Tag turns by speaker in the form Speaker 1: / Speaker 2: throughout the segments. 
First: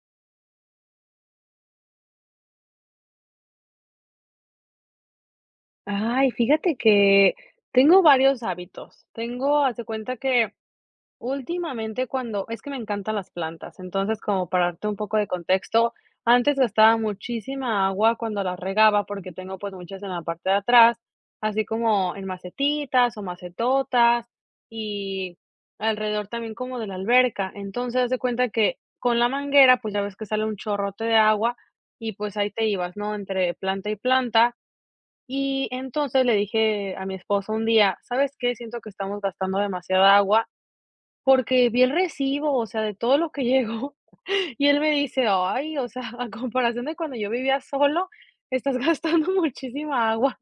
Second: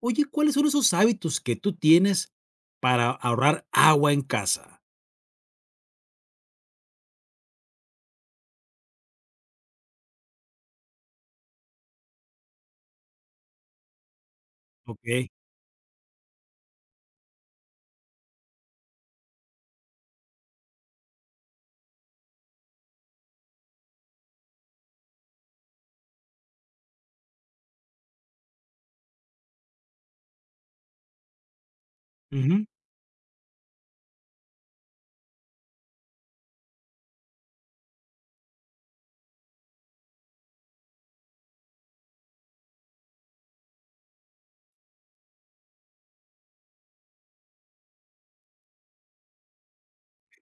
Speaker 1: Oye, ¿cuáles son esos hábitos que tú tienes para ahorrar agua en casa?
Speaker 2: Ay, fíjate que tengo varios hábitos. Tengo, haz de cuenta que últimamente cuando es que me encantan las plantas, entonces como para darte un poco de
Speaker 1: Okey.
Speaker 2: contexto, antes gastaba muchísima agua cuando las regaba porque tengo pues muchas en la parte de atrás, así como en macetitas o macetotas y alrededor también como de la alberca. Entonces, haz de cuenta que con la manguera, pues ya ves que sale un chorrote de agua y pues ahí
Speaker 1: Ujú.
Speaker 2: te ibas, ¿no? Entre planta y planta y entonces le dije a mi esposo un día, ¿sabes qué? Siento que estamos gastando demasiada agua porque vi el recibo, o sea, de todo lo que llegó. Y él me dice, ay, o sea, a comparación de cuando yo vivía solo, estás gastando muchísima agua.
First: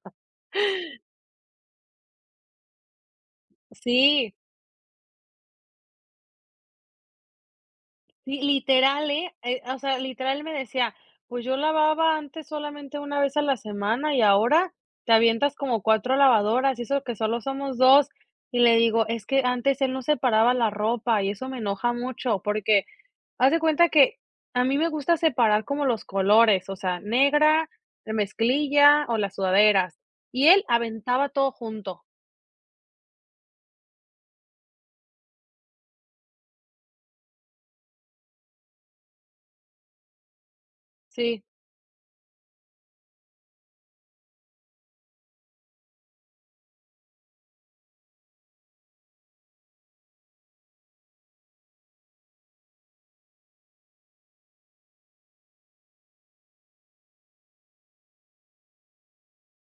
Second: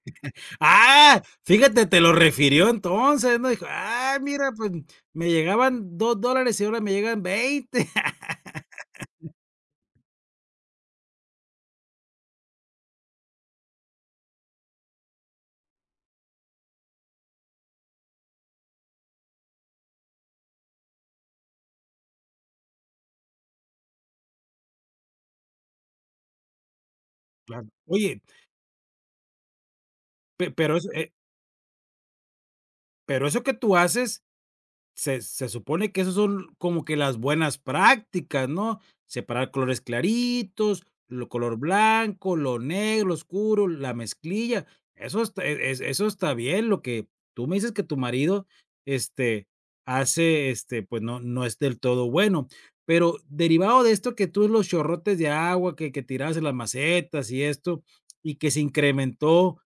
Speaker 1: ¡Ah! Fíjate, te lo refirió entonces, ¿no? Dijo: "Ah,
Speaker 2: Sí.
Speaker 1: mira, pues, me llegaban 2 dólares y ahora me llegan 20."
Speaker 2: Sí, literal, ¿eh? O sea, literal me decía: "Pues yo lavaba antes solamente una vez a la semana y ahora te avientas como 4 lavadoras, y eso que solo somos dos". Y le digo: "Es que antes él no separaba la ropa y eso me enoja mucho, porque haz de cuenta que a mí me gusta separar como los colores, o sea,
Speaker 1: Claro.
Speaker 2: negra, la
Speaker 1: Oye,
Speaker 2: mezclilla o las sudaderas, y
Speaker 1: pe
Speaker 2: él aventaba todo junto".
Speaker 1: pero eso que tú haces. Se supone que esos son como que las buenas prácticas, ¿no? Separar colores claritos, lo
Speaker 2: Sí,
Speaker 1: color blanco, lo negro lo oscuro, la mezclilla. Eso está eso está bien, lo que tú me dices que tu marido, este, hace, pues, no es del todo bueno. Pero derivado de esto que tú los chorrotes de agua que tirabas en las macetas y esto, y que se incrementó,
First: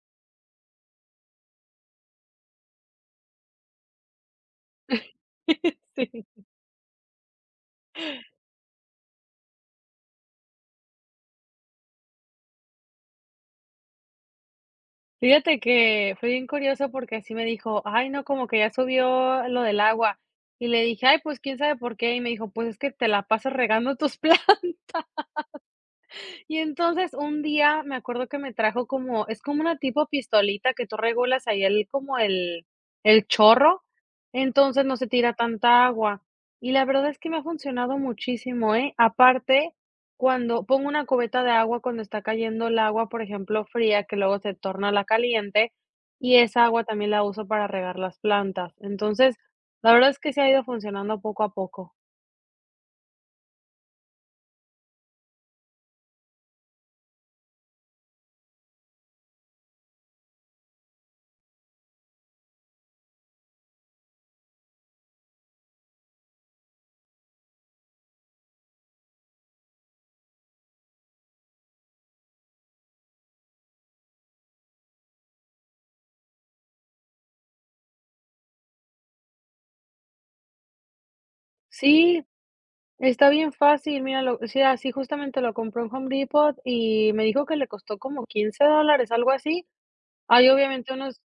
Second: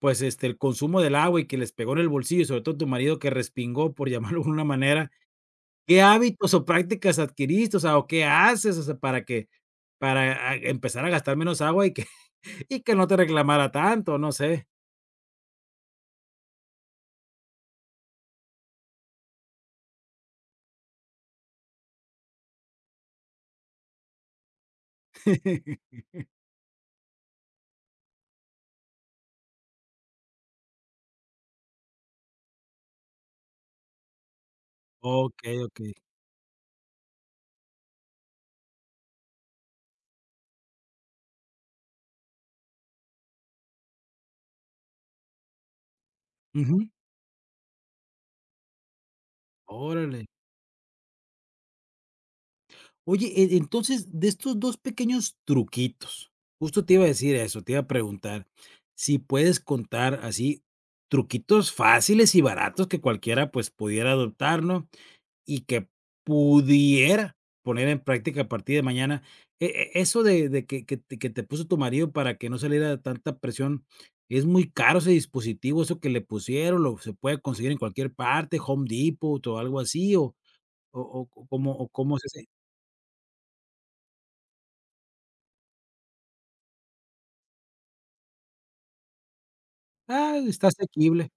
Speaker 1: pues, el consumo del agua y que les pegó en el bolsillo, y sobre todo tu marido que respingó, por llamarlo de una manera, ¿qué
Speaker 2: sí.
Speaker 1: hábitos o prácticas adquiriste? O sea, ¿o qué haces? O sea, para que para, empezar a gastar menos agua y que y que no te reclamara tanto, no sé.
Speaker 2: Fíjate que fue bien curioso porque así me dijo: "Ay, no, como que ya subió lo del agua". Y le dije: "Ay, pues, quién sabe por qué". Y me dijo: "Pues, es que te la pasas regando tus plantas". Y entonces un día me acuerdo que me trajo como es como una tipo pistolita que tú regulas ahí el como el chorro, entonces no se tira
Speaker 1: Okey,
Speaker 2: tanta
Speaker 1: okey.
Speaker 2: agua. Y la verdad es que me ha funcionado muchísimo, ¿eh? Aparte, cuando pongo una cubeta de agua cuando está cayendo el agua, por ejemplo, fría, que luego se torna la caliente, y esa
Speaker 1: Ujú.
Speaker 2: agua también la uso para regar las plantas. Entonces, la verdad es
Speaker 1: Órale.
Speaker 2: que se ha ido funcionando poco a poco.
Speaker 1: Oye, entonces, de estos 2 pequeños truquitos, justo te iba a decir eso, te iba a preguntar si puedes contar así truquitos fáciles y baratos que cualquiera, pues, pudiera adoptar, ¿no? Y que pudiera poner en práctica a partir de mañana. E eso de que te puso tu marido para que no saliera tanta presión, ¿es muy caro ese dispositivo, eso que le pusieron, lo se puede conseguir en cualquier parte, Home Depot o algo así, o o cómo, o cómo es
Speaker 2: Sí.
Speaker 1: ese?
Speaker 2: Está bien fácil, mira, lo sí, así justamente lo compró en Home Depot y me dijo que le costó como $15, algo así.
Speaker 1: Ah,
Speaker 2: Hay
Speaker 1: está
Speaker 2: obviamente unos
Speaker 1: asequible.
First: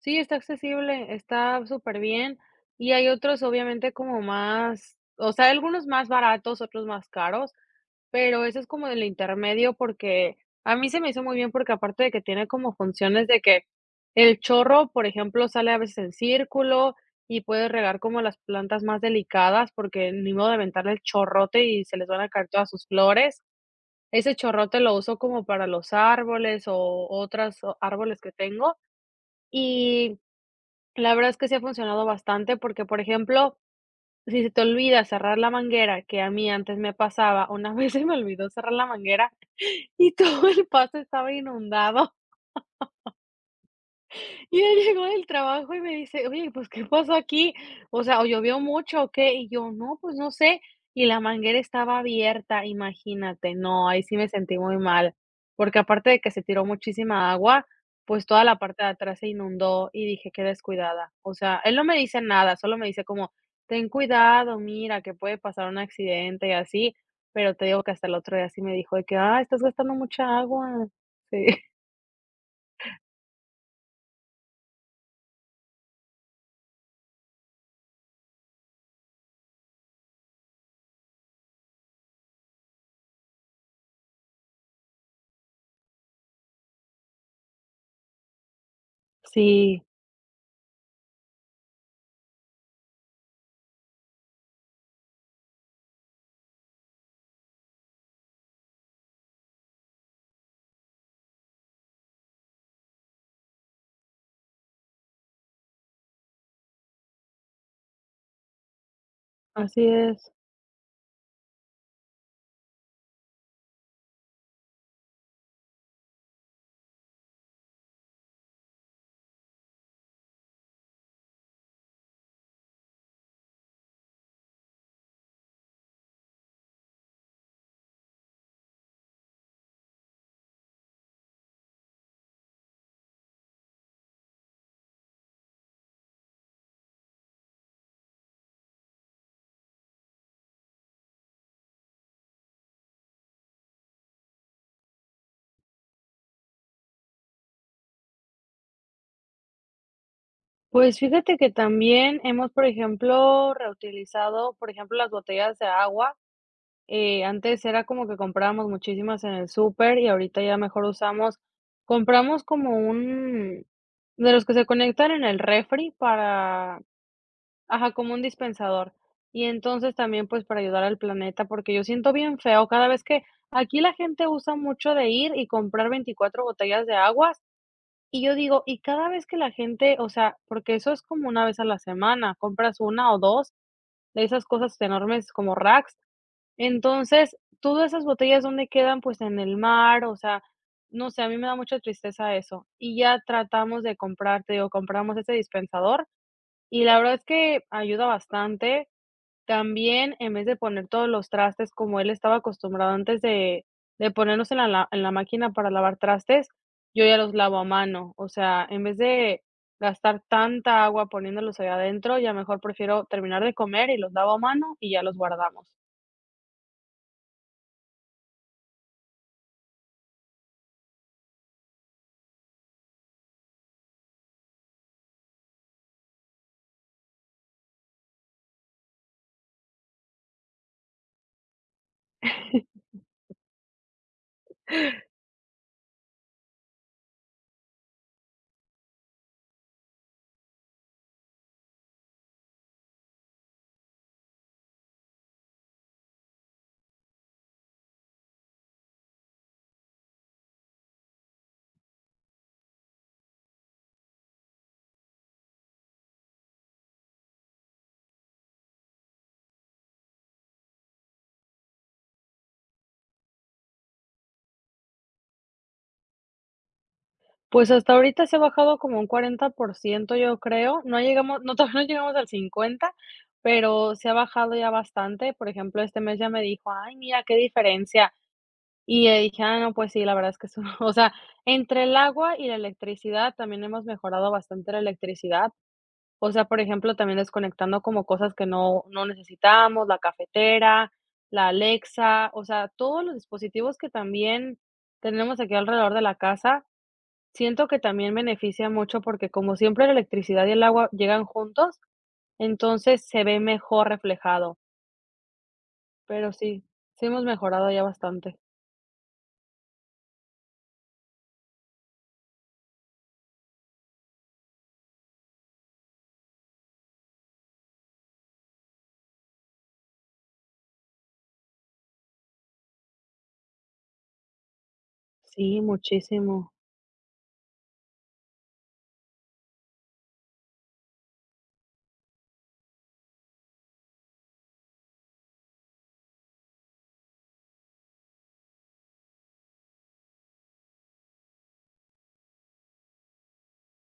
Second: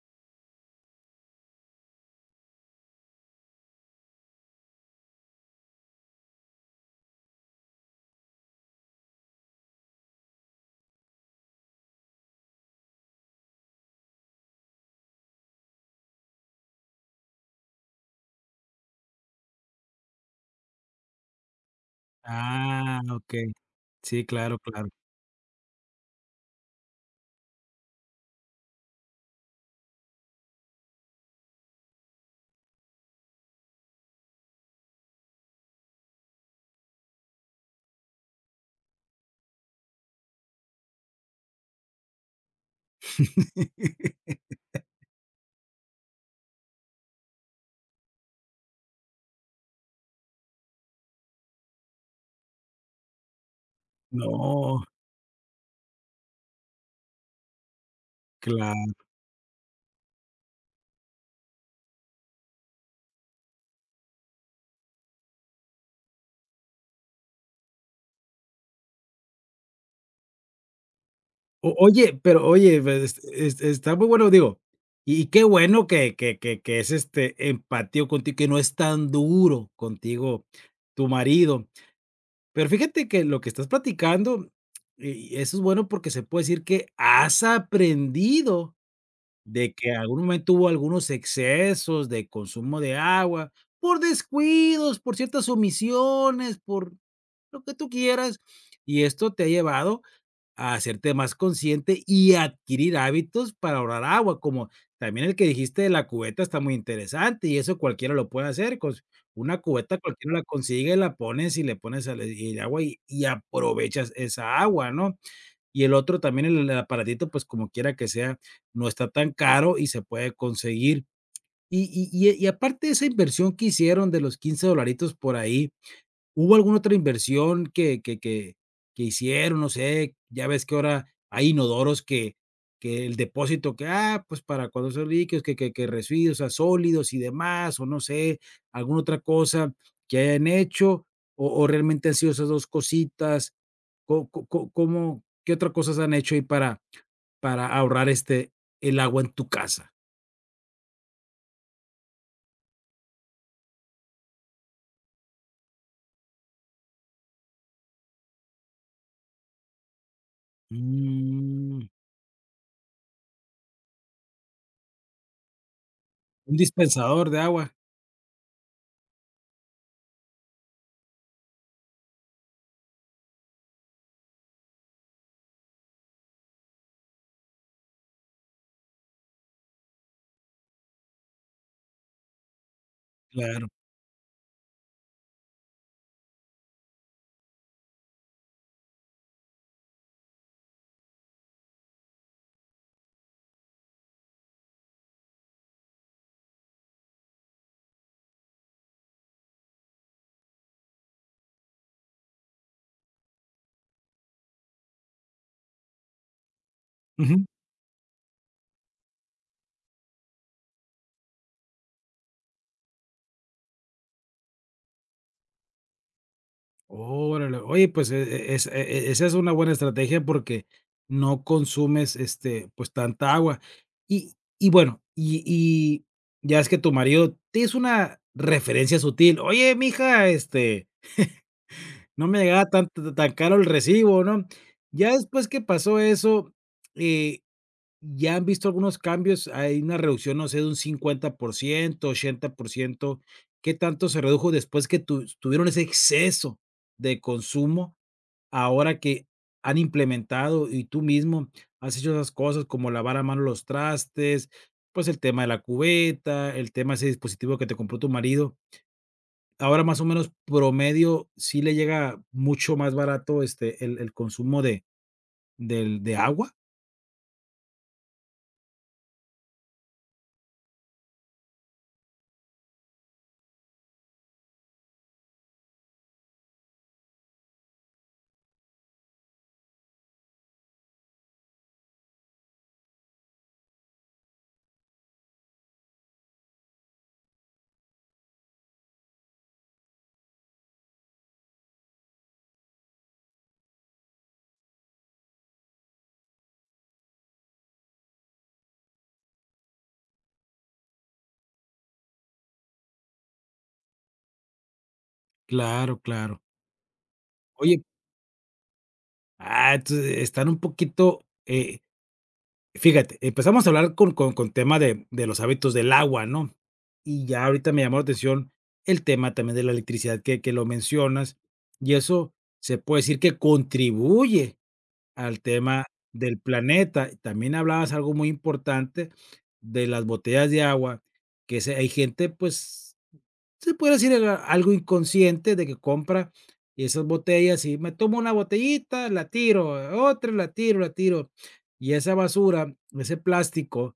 Speaker 2: sí, está accesible, está súper bien y hay otros, obviamente, como más o sea, hay algunos más baratos, otros más caros, pero eso es como el intermedio, porque a mí se me hizo muy bien, porque aparte de que tiene como funciones de que el chorro, por ejemplo, sale a veces en círculo y puedes regar como las plantas más delicadas, porque ni modo de aventarle el chorrote y se les van a caer todas sus
Speaker 1: Ah,
Speaker 2: flores.
Speaker 1: okey. Sí,
Speaker 2: Ese
Speaker 1: claro,
Speaker 2: chorrote
Speaker 1: claro.
Speaker 2: lo uso como para los árboles o otros árboles que tengo. Y la verdad es que sí ha funcionado bastante porque, por ejemplo, si se te olvida cerrar la manguera, que a mí antes me pasaba, una vez se me olvidó cerrar la manguera y todo el pasto estaba inundado. Y él llegó del trabajo y me dice: "Oye, pues, ¿qué pasó aquí? O sea, ¿o llovió mucho o qué?". Y yo: "No, pues, no sé". Y la manguera estaba abierta, imagínate. No, ahí sí me sentí muy
Speaker 1: No,
Speaker 2: mal, porque aparte de que se tiró muchísima agua, pues, toda la parte de
Speaker 1: claro.
Speaker 2: atrás se inundó y dije: "Qué descuidada". O sea, él no me dice nada, solo me dice como: "Ten cuidado, mira, que puede pasar un accidente y así". Pero te digo que hasta el otro día sí me dijo de que: "ah, estás gastando mucha agua". Sí,
Speaker 1: O oye, pero oye, pues, es- está muy bueno, digo, y qué bueno que que es, empático contigo, que no es tan duro contigo tu marido. Pero fíjate que lo que estás platicando, y eso es bueno porque se puede decir que has aprendido de
Speaker 2: sí,
Speaker 1: que en algún momento hubo algunos excesos de consumo de agua, por descuidos, por ciertas omisiones, por lo que tú quieras, y esto te ha llevado a hacerte más consciente y adquirir hábitos para ahorrar agua, como también el que dijiste de la cubeta está muy interesante y eso cualquiera lo puede hacer, con una
Speaker 2: así
Speaker 1: cubeta
Speaker 2: es.
Speaker 1: cualquiera la consigue, la pones y le pones al y agua y aprovechas esa agua, ¿no? Y el otro también, el aparatito, pues, como quiera que sea, no está tan caro y se puede conseguir. Y y aparte de esa inversión que hicieron de los 15 dolaritos por ahí, ¿hubo alguna otra inversión que hicieron? No sé, ya ves que ahora hay inodoros que el depósito que, pues, para cuando son líquidos, que residuos, o sea, sólidos y demás, o no sé, alguna otra cosa que hayan hecho, o realmente han sido esas 2 cositas, ¿có có có cómo qué otra cosas han hecho ahí para ahorrar, el agua en tu casa?
Speaker 2: Pues fíjate que también hemos, por ejemplo, reutilizado, por ejemplo, las botellas de agua. Antes era como que comprábamos muchísimas en el súper y ahorita ya mejor usamos,
Speaker 1: Mm,
Speaker 2: compramos como un, de los que se conectan en el refri
Speaker 1: un
Speaker 2: para,
Speaker 1: dispensador de agua,
Speaker 2: ajá, como un dispensador. Y entonces también pues para ayudar al planeta, porque yo siento bien feo cada vez que aquí la gente usa mucho de ir y comprar 24 botellas de agua y yo digo, y cada vez que la gente, o sea, porque eso es como una vez a la semana, compras una o dos
Speaker 1: claro.
Speaker 2: de esas cosas enormes como racks. Entonces, todas esas botellas, ¿dónde quedan? Pues en el mar, o sea, no sé, a mí me da mucha tristeza eso. Y ya tratamos de comprar, te digo, compramos ese dispensador y la verdad es que ayuda bastante, también, en vez de poner todos los trastes como él estaba acostumbrado antes de ponernos en la la en la máquina para lavar trastes, yo ya los
Speaker 1: Ujú.
Speaker 2: lavo a mano. O sea, en vez de gastar tanta agua poniéndolos allá adentro, ya mejor prefiero terminar de comer y los lavo a mano y ya los guardamos.
Speaker 1: Órale. Oye, pues, esa es una buena estrategia porque no consumes, pues, tanta agua. Bueno, ya es que tu marido te hizo una referencia sutil: "Oye, mija, este, no me llegaba tan caro el recibo", ¿no? Ya después que pasó eso, eh, ¿ya han visto algunos cambios? Hay una reducción, no sé, de un 50%, 80%, ¿qué tanto se redujo después que tu tuvieron ese exceso de consumo? Ahora que han implementado y tú mismo has hecho esas cosas como lavar a mano los trastes, pues el tema de la cubeta, el tema de ese dispositivo que te compró tu marido. Ahora más o menos promedio, ¿sí le llega mucho más barato este el consumo de, del, de agua?
Speaker 2: Pues hasta ahorita se ha bajado como un 40% yo creo. No llegamos no, todavía no llegamos al 50 pero se ha bajado ya bastante. Por ejemplo, este mes ya me dijo: "Ay, mira qué diferencia". Y ya dije: "Ah, no, pues sí, la verdad es que eso", o sea, entre el agua y la electricidad, también hemos mejorado bastante la electricidad. O sea, por ejemplo, también desconectando como cosas que no necesitamos, la cafetera, la Alexa, o sea, todos los dispositivos que también tenemos aquí alrededor de la casa, siento que también beneficia mucho, porque como siempre la electricidad y el agua llegan juntos, entonces se ve mejor reflejado.
Speaker 1: Claro,
Speaker 2: Pero
Speaker 1: claro.
Speaker 2: sí, sí hemos mejorado
Speaker 1: Oye,
Speaker 2: ya bastante.
Speaker 1: entonces están un poquito, fíjate, empezamos a hablar con tema de los hábitos del agua, ¿no? Y ya ahorita me llamó la atención el tema también de la electricidad que lo mencionas, y eso se puede decir que contribuye al
Speaker 2: Sí,
Speaker 1: tema del
Speaker 2: muchísimo.
Speaker 1: planeta. También hablabas algo muy importante de las botellas de agua, que se hay gente, pues se puede decir era algo inconsciente de que compra esas botellas y me tomo una botellita, la tiro, otra, la tiro, la tiro. Y esa basura, ese plástico,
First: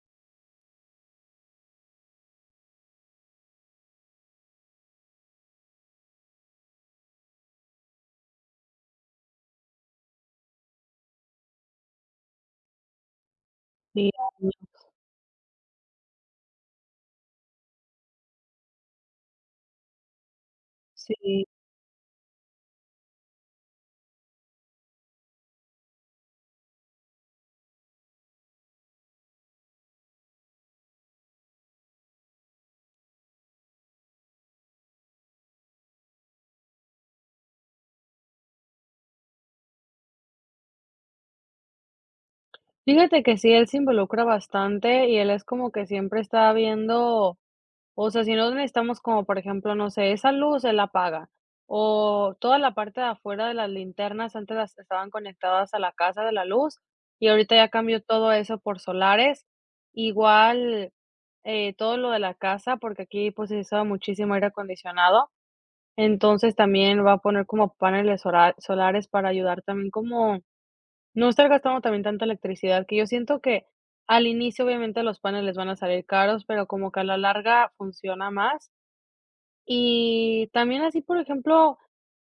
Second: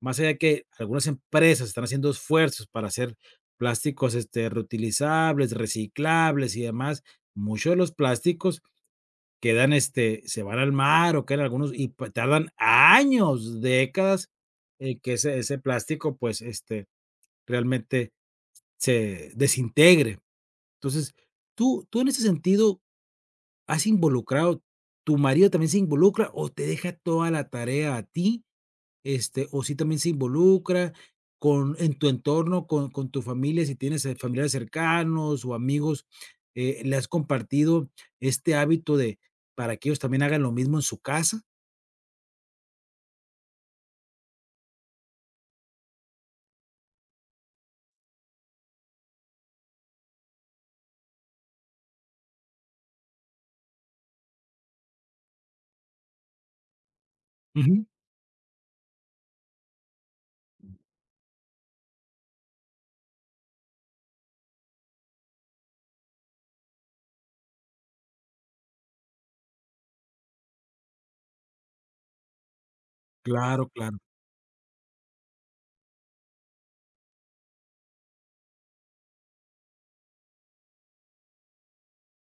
Speaker 1: más allá de que algunas empresas están haciendo esfuerzos para hacer plásticos reutilizables, reciclables y demás, muchos de los plásticos quedan, se van al mar o quedan algunos y tardan años, décadas, en que ese plástico, pues, realmente se desintegre. Entonces,
Speaker 2: Sí,
Speaker 1: tú en ese sentido, ¿has involucrado, tu marido también se involucra o te deja toda la tarea a ti? Este, o si también se involucra con en tu entorno, con tu familia, si tienes, familiares cercanos o amigos, ¿le has compartido este hábito de para que ellos también hagan lo mismo en su casa?
Speaker 2: fíjate que sí, él se involucra bastante y él es como que siempre está viendo, o sea, si no necesitamos como, por ejemplo, no sé, esa luz él la apaga, o toda la parte de afuera de las linternas antes las estaban conectadas a la casa de la luz y ahorita ya
Speaker 1: Ujú.
Speaker 2: cambió todo eso por solares, igual todo lo de la casa, porque aquí pues se usa muchísimo aire acondicionado, entonces también va a poner como paneles solares para ayudar también como no estar gastando también tanta electricidad, que yo siento que
Speaker 1: Claro, claro.
Speaker 2: al inicio, obviamente, los paneles van a salir caros, pero como que a la larga funciona más. Y también así, por ejemplo,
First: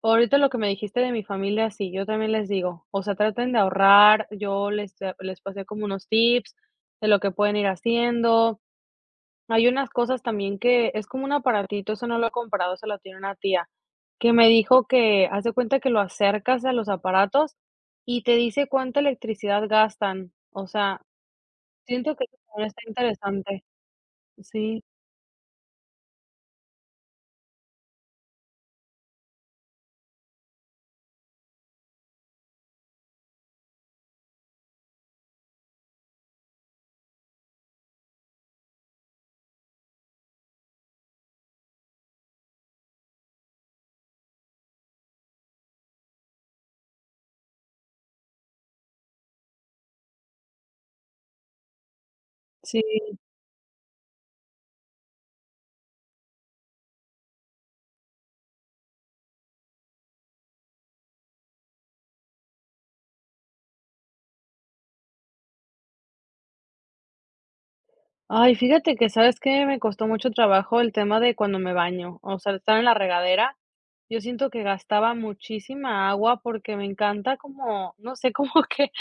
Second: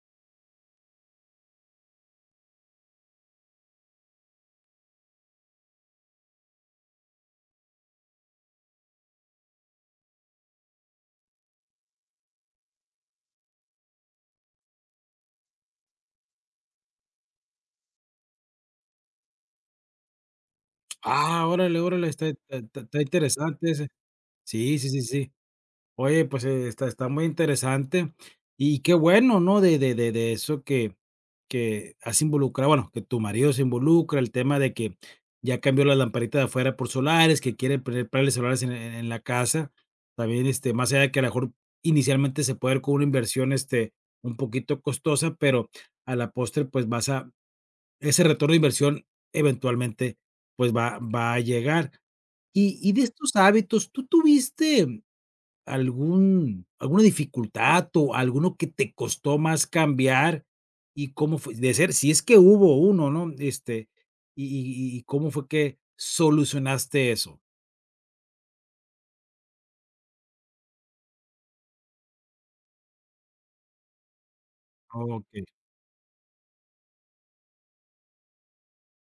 Speaker 2: ahorita lo que me dijiste de mi familia, sí, yo también les digo, o sea, traten de ahorrar, yo les, les pasé como unos tips de lo que pueden ir haciendo. Hay unas cosas también que es como un aparatito, eso no lo he comprado, se lo tiene una tía, que me dijo que haz de cuenta que lo acercas a los aparatos y te dice cuánta electricidad gastan. O sea,
Speaker 1: Ah, órale, órale,
Speaker 2: siento que
Speaker 1: está
Speaker 2: eso también está interesante.
Speaker 1: interesante ese. Sí,
Speaker 2: Sí,
Speaker 1: sí, sí, sí. Oye, pues, está muy interesante, y qué bueno, ¿no? De eso que has involucrado, bueno, que tu marido se involucra, el tema de que ya cambió la lamparita de afuera por solares, que quiere poner paneles solares en la casa. También, más allá de que a lo mejor inicialmente se puede ver con una inversión, un poquito costosa, pero a la postre, pues, vas a ese retorno de inversión eventualmente, pues, va va a llegar. De
Speaker 2: sí.
Speaker 1: estos hábitos, ¿tú tuviste algún, alguna dificultad o alguno que te costó más cambiar y cómo fue de ser, si es que hubo uno, ¿no? Este, y y, ¿cómo fue que solucionaste eso?
Speaker 2: Ay, fíjate que, ¿sabes que me costó mucho trabajo el tema de cuando me baño? O sea, estar en la regadera. Yo siento que gastaba
Speaker 1: Okey.
Speaker 2: muchísima agua porque me encanta como, no sé, como que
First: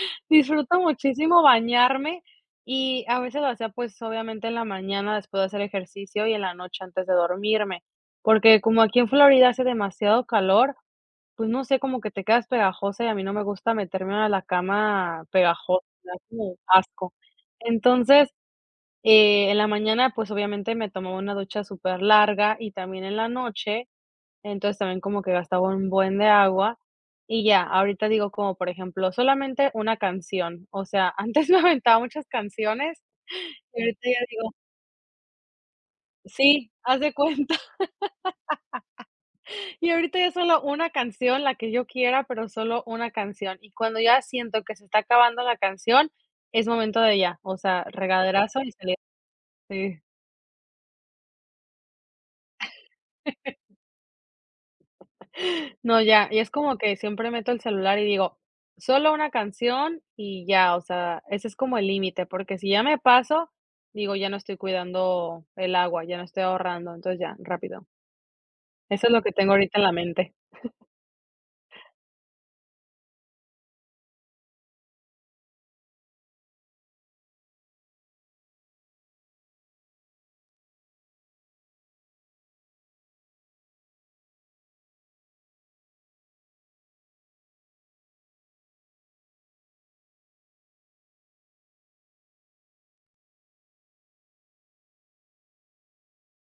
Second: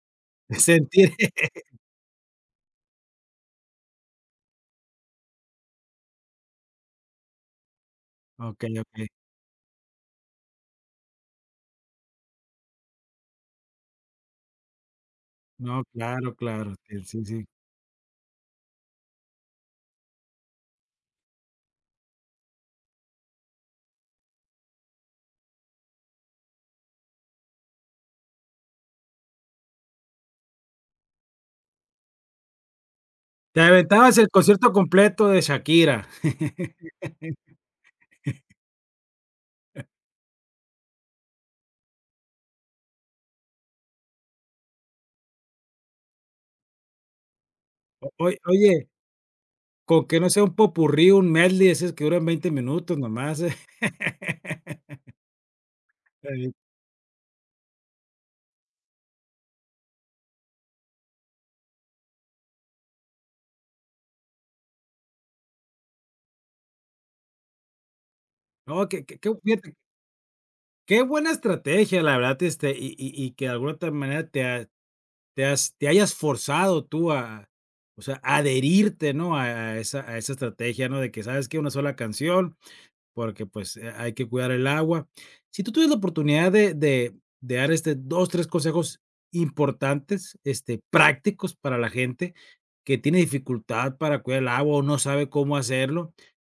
Speaker 2: disfruto
Speaker 1: Sentir.
Speaker 2: muchísimo bañarme y a veces lo hacía, pues, obviamente en la mañana después de hacer ejercicio y en la noche antes de dormirme, porque
Speaker 1: Okey,
Speaker 2: como aquí
Speaker 1: okey.
Speaker 2: en Florida hace demasiado calor, pues, no sé, como que te quedas pegajosa y a mí no me gusta meterme a la cama
Speaker 1: No,
Speaker 2: pegajosa, me da
Speaker 1: claro,
Speaker 2: como
Speaker 1: claro. Sí,
Speaker 2: asco.
Speaker 1: sí, sí.
Speaker 2: Entonces, en la mañana, pues, obviamente me tomaba una ducha súper larga y también en la noche, entonces, también como que gastaba un buen de agua, y ya, ahorita digo como, por ejemplo, solamente una canción, o sea, antes me aventaba muchas canciones,
Speaker 1: Te
Speaker 2: y ahorita
Speaker 1: aventabas
Speaker 2: ya
Speaker 1: el
Speaker 2: digo
Speaker 1: concierto completo de Shakira.
Speaker 2: sí, haz de cuenta, y ahorita ya solo una canción, la que yo quiera, pero solo una canción, y cuando ya siento que se está acabando la canción, es momento de ya, o sea,
Speaker 1: O oye
Speaker 2: regaderazo y
Speaker 1: oye,
Speaker 2: salir. Sí.
Speaker 1: con que no sea un popurrí, un medley, ese que duran 20 minutos nomás.
Speaker 2: No, ya,
Speaker 1: Está
Speaker 2: y es
Speaker 1: bien.
Speaker 2: como que siempre meto el celular y digo, solo una canción y ya, o sea, ese es como el límite, porque si ya me paso, digo, ya no estoy cuidando el agua, ya no estoy ahorrando, entonces ya, rápido.
Speaker 1: No, que
Speaker 2: Eso es
Speaker 1: que
Speaker 2: lo
Speaker 1: que
Speaker 2: que tengo
Speaker 1: fíjate,
Speaker 2: ahorita en la mente.
Speaker 1: qué buena estrategia, la verdad, y que de alguna otra manera te ha te has te hayas forzado tú a, o sea, adherirte, ¿no? A esa estrategia, ¿no? De que, ¿sabes que Una sola canción, porque, pues, hay que cuidar el agua. Si tú tuvieras la oportunidad de dar, 2 3 consejos importantes, prácticos para la gente que tiene dificultad para cuidar el agua o no sabe cómo hacerlo,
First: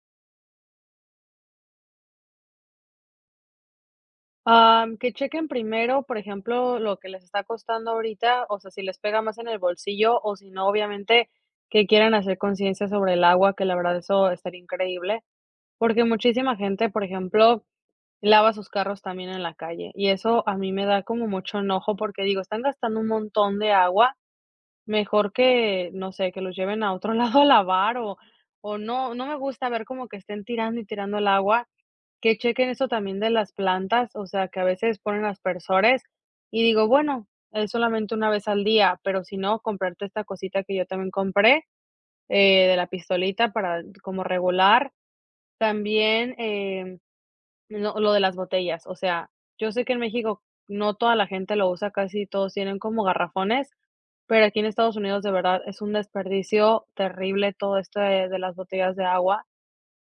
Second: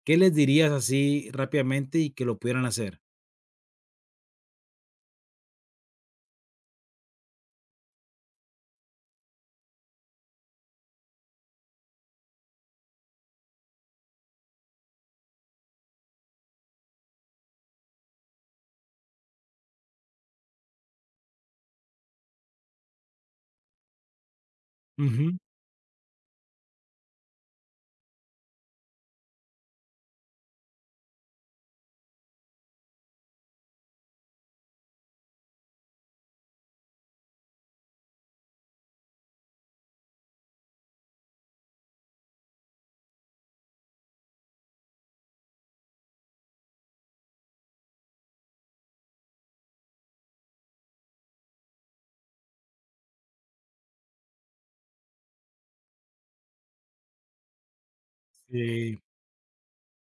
Speaker 1: ¿qué les dirías así rápidamente y que lo pudieran hacer?
Speaker 2: Que chequen primero, por ejemplo, lo que les está costando ahorita, o sea, si les pega más en el bolsillo o si no, obviamente, que quieran hacer conciencia sobre el agua, que la verdad eso estaría increíble, porque muchísima gente, por ejemplo, lava sus carros también en la calle, y eso a mí me da como mucho enojo, porque digo, están gastando un montón de agua, mejor
Speaker 1: Ujú.
Speaker 2: que, no sé, que los lleven a otro lado a lavar o no, no me gusta ver como que estén tirando y tirando el agua, que chequen eso también de las plantas, o sea, que a veces ponen aspersores y digo, bueno, es solamente una vez al día, pero si no, comprarte esta cosita que yo también compré, de la pistolita para como regular. También, no, lo de las botellas, o sea, yo sé que en México no toda la gente lo usa, casi todos tienen como garrafones, pero aquí en Estados Unidos de verdad es un desperdicio terrible todo esto de las botellas
Speaker 1: Sí.
Speaker 2: de agua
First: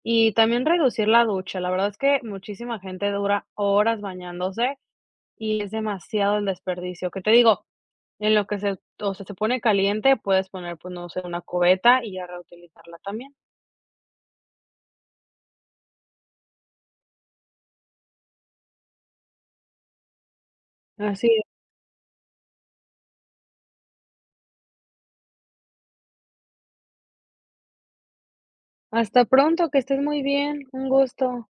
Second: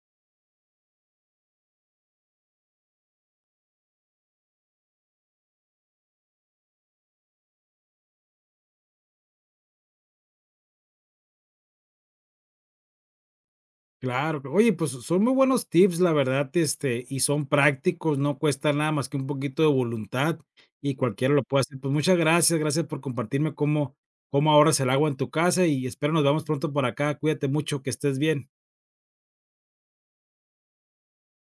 Speaker 2: y también reducir la ducha. La verdad es que muchísima gente dura horas bañándose y es demasiado el desperdicio. Que te digo, en lo que se, o sea, se pone caliente, puedes poner, pues no sé, una cubeta y ya reutilizarla también.
Speaker 1: Claro, cl oye, pues, son muy buenos tips, la verdad, y son prácticos, no cuesta nada más que un poquito de voluntad, y
Speaker 2: Así,
Speaker 1: cualquiera lo
Speaker 2: es.
Speaker 1: puede hacer. Pues, muchas gracias, gracias por compartirme cómo cómo ahorras el agua en tu casa, y espero nos vemos pronto por acá. Cuídate mucho, que estés bien.
Speaker 2: Hasta pronto, que estés muy bien, un gusto.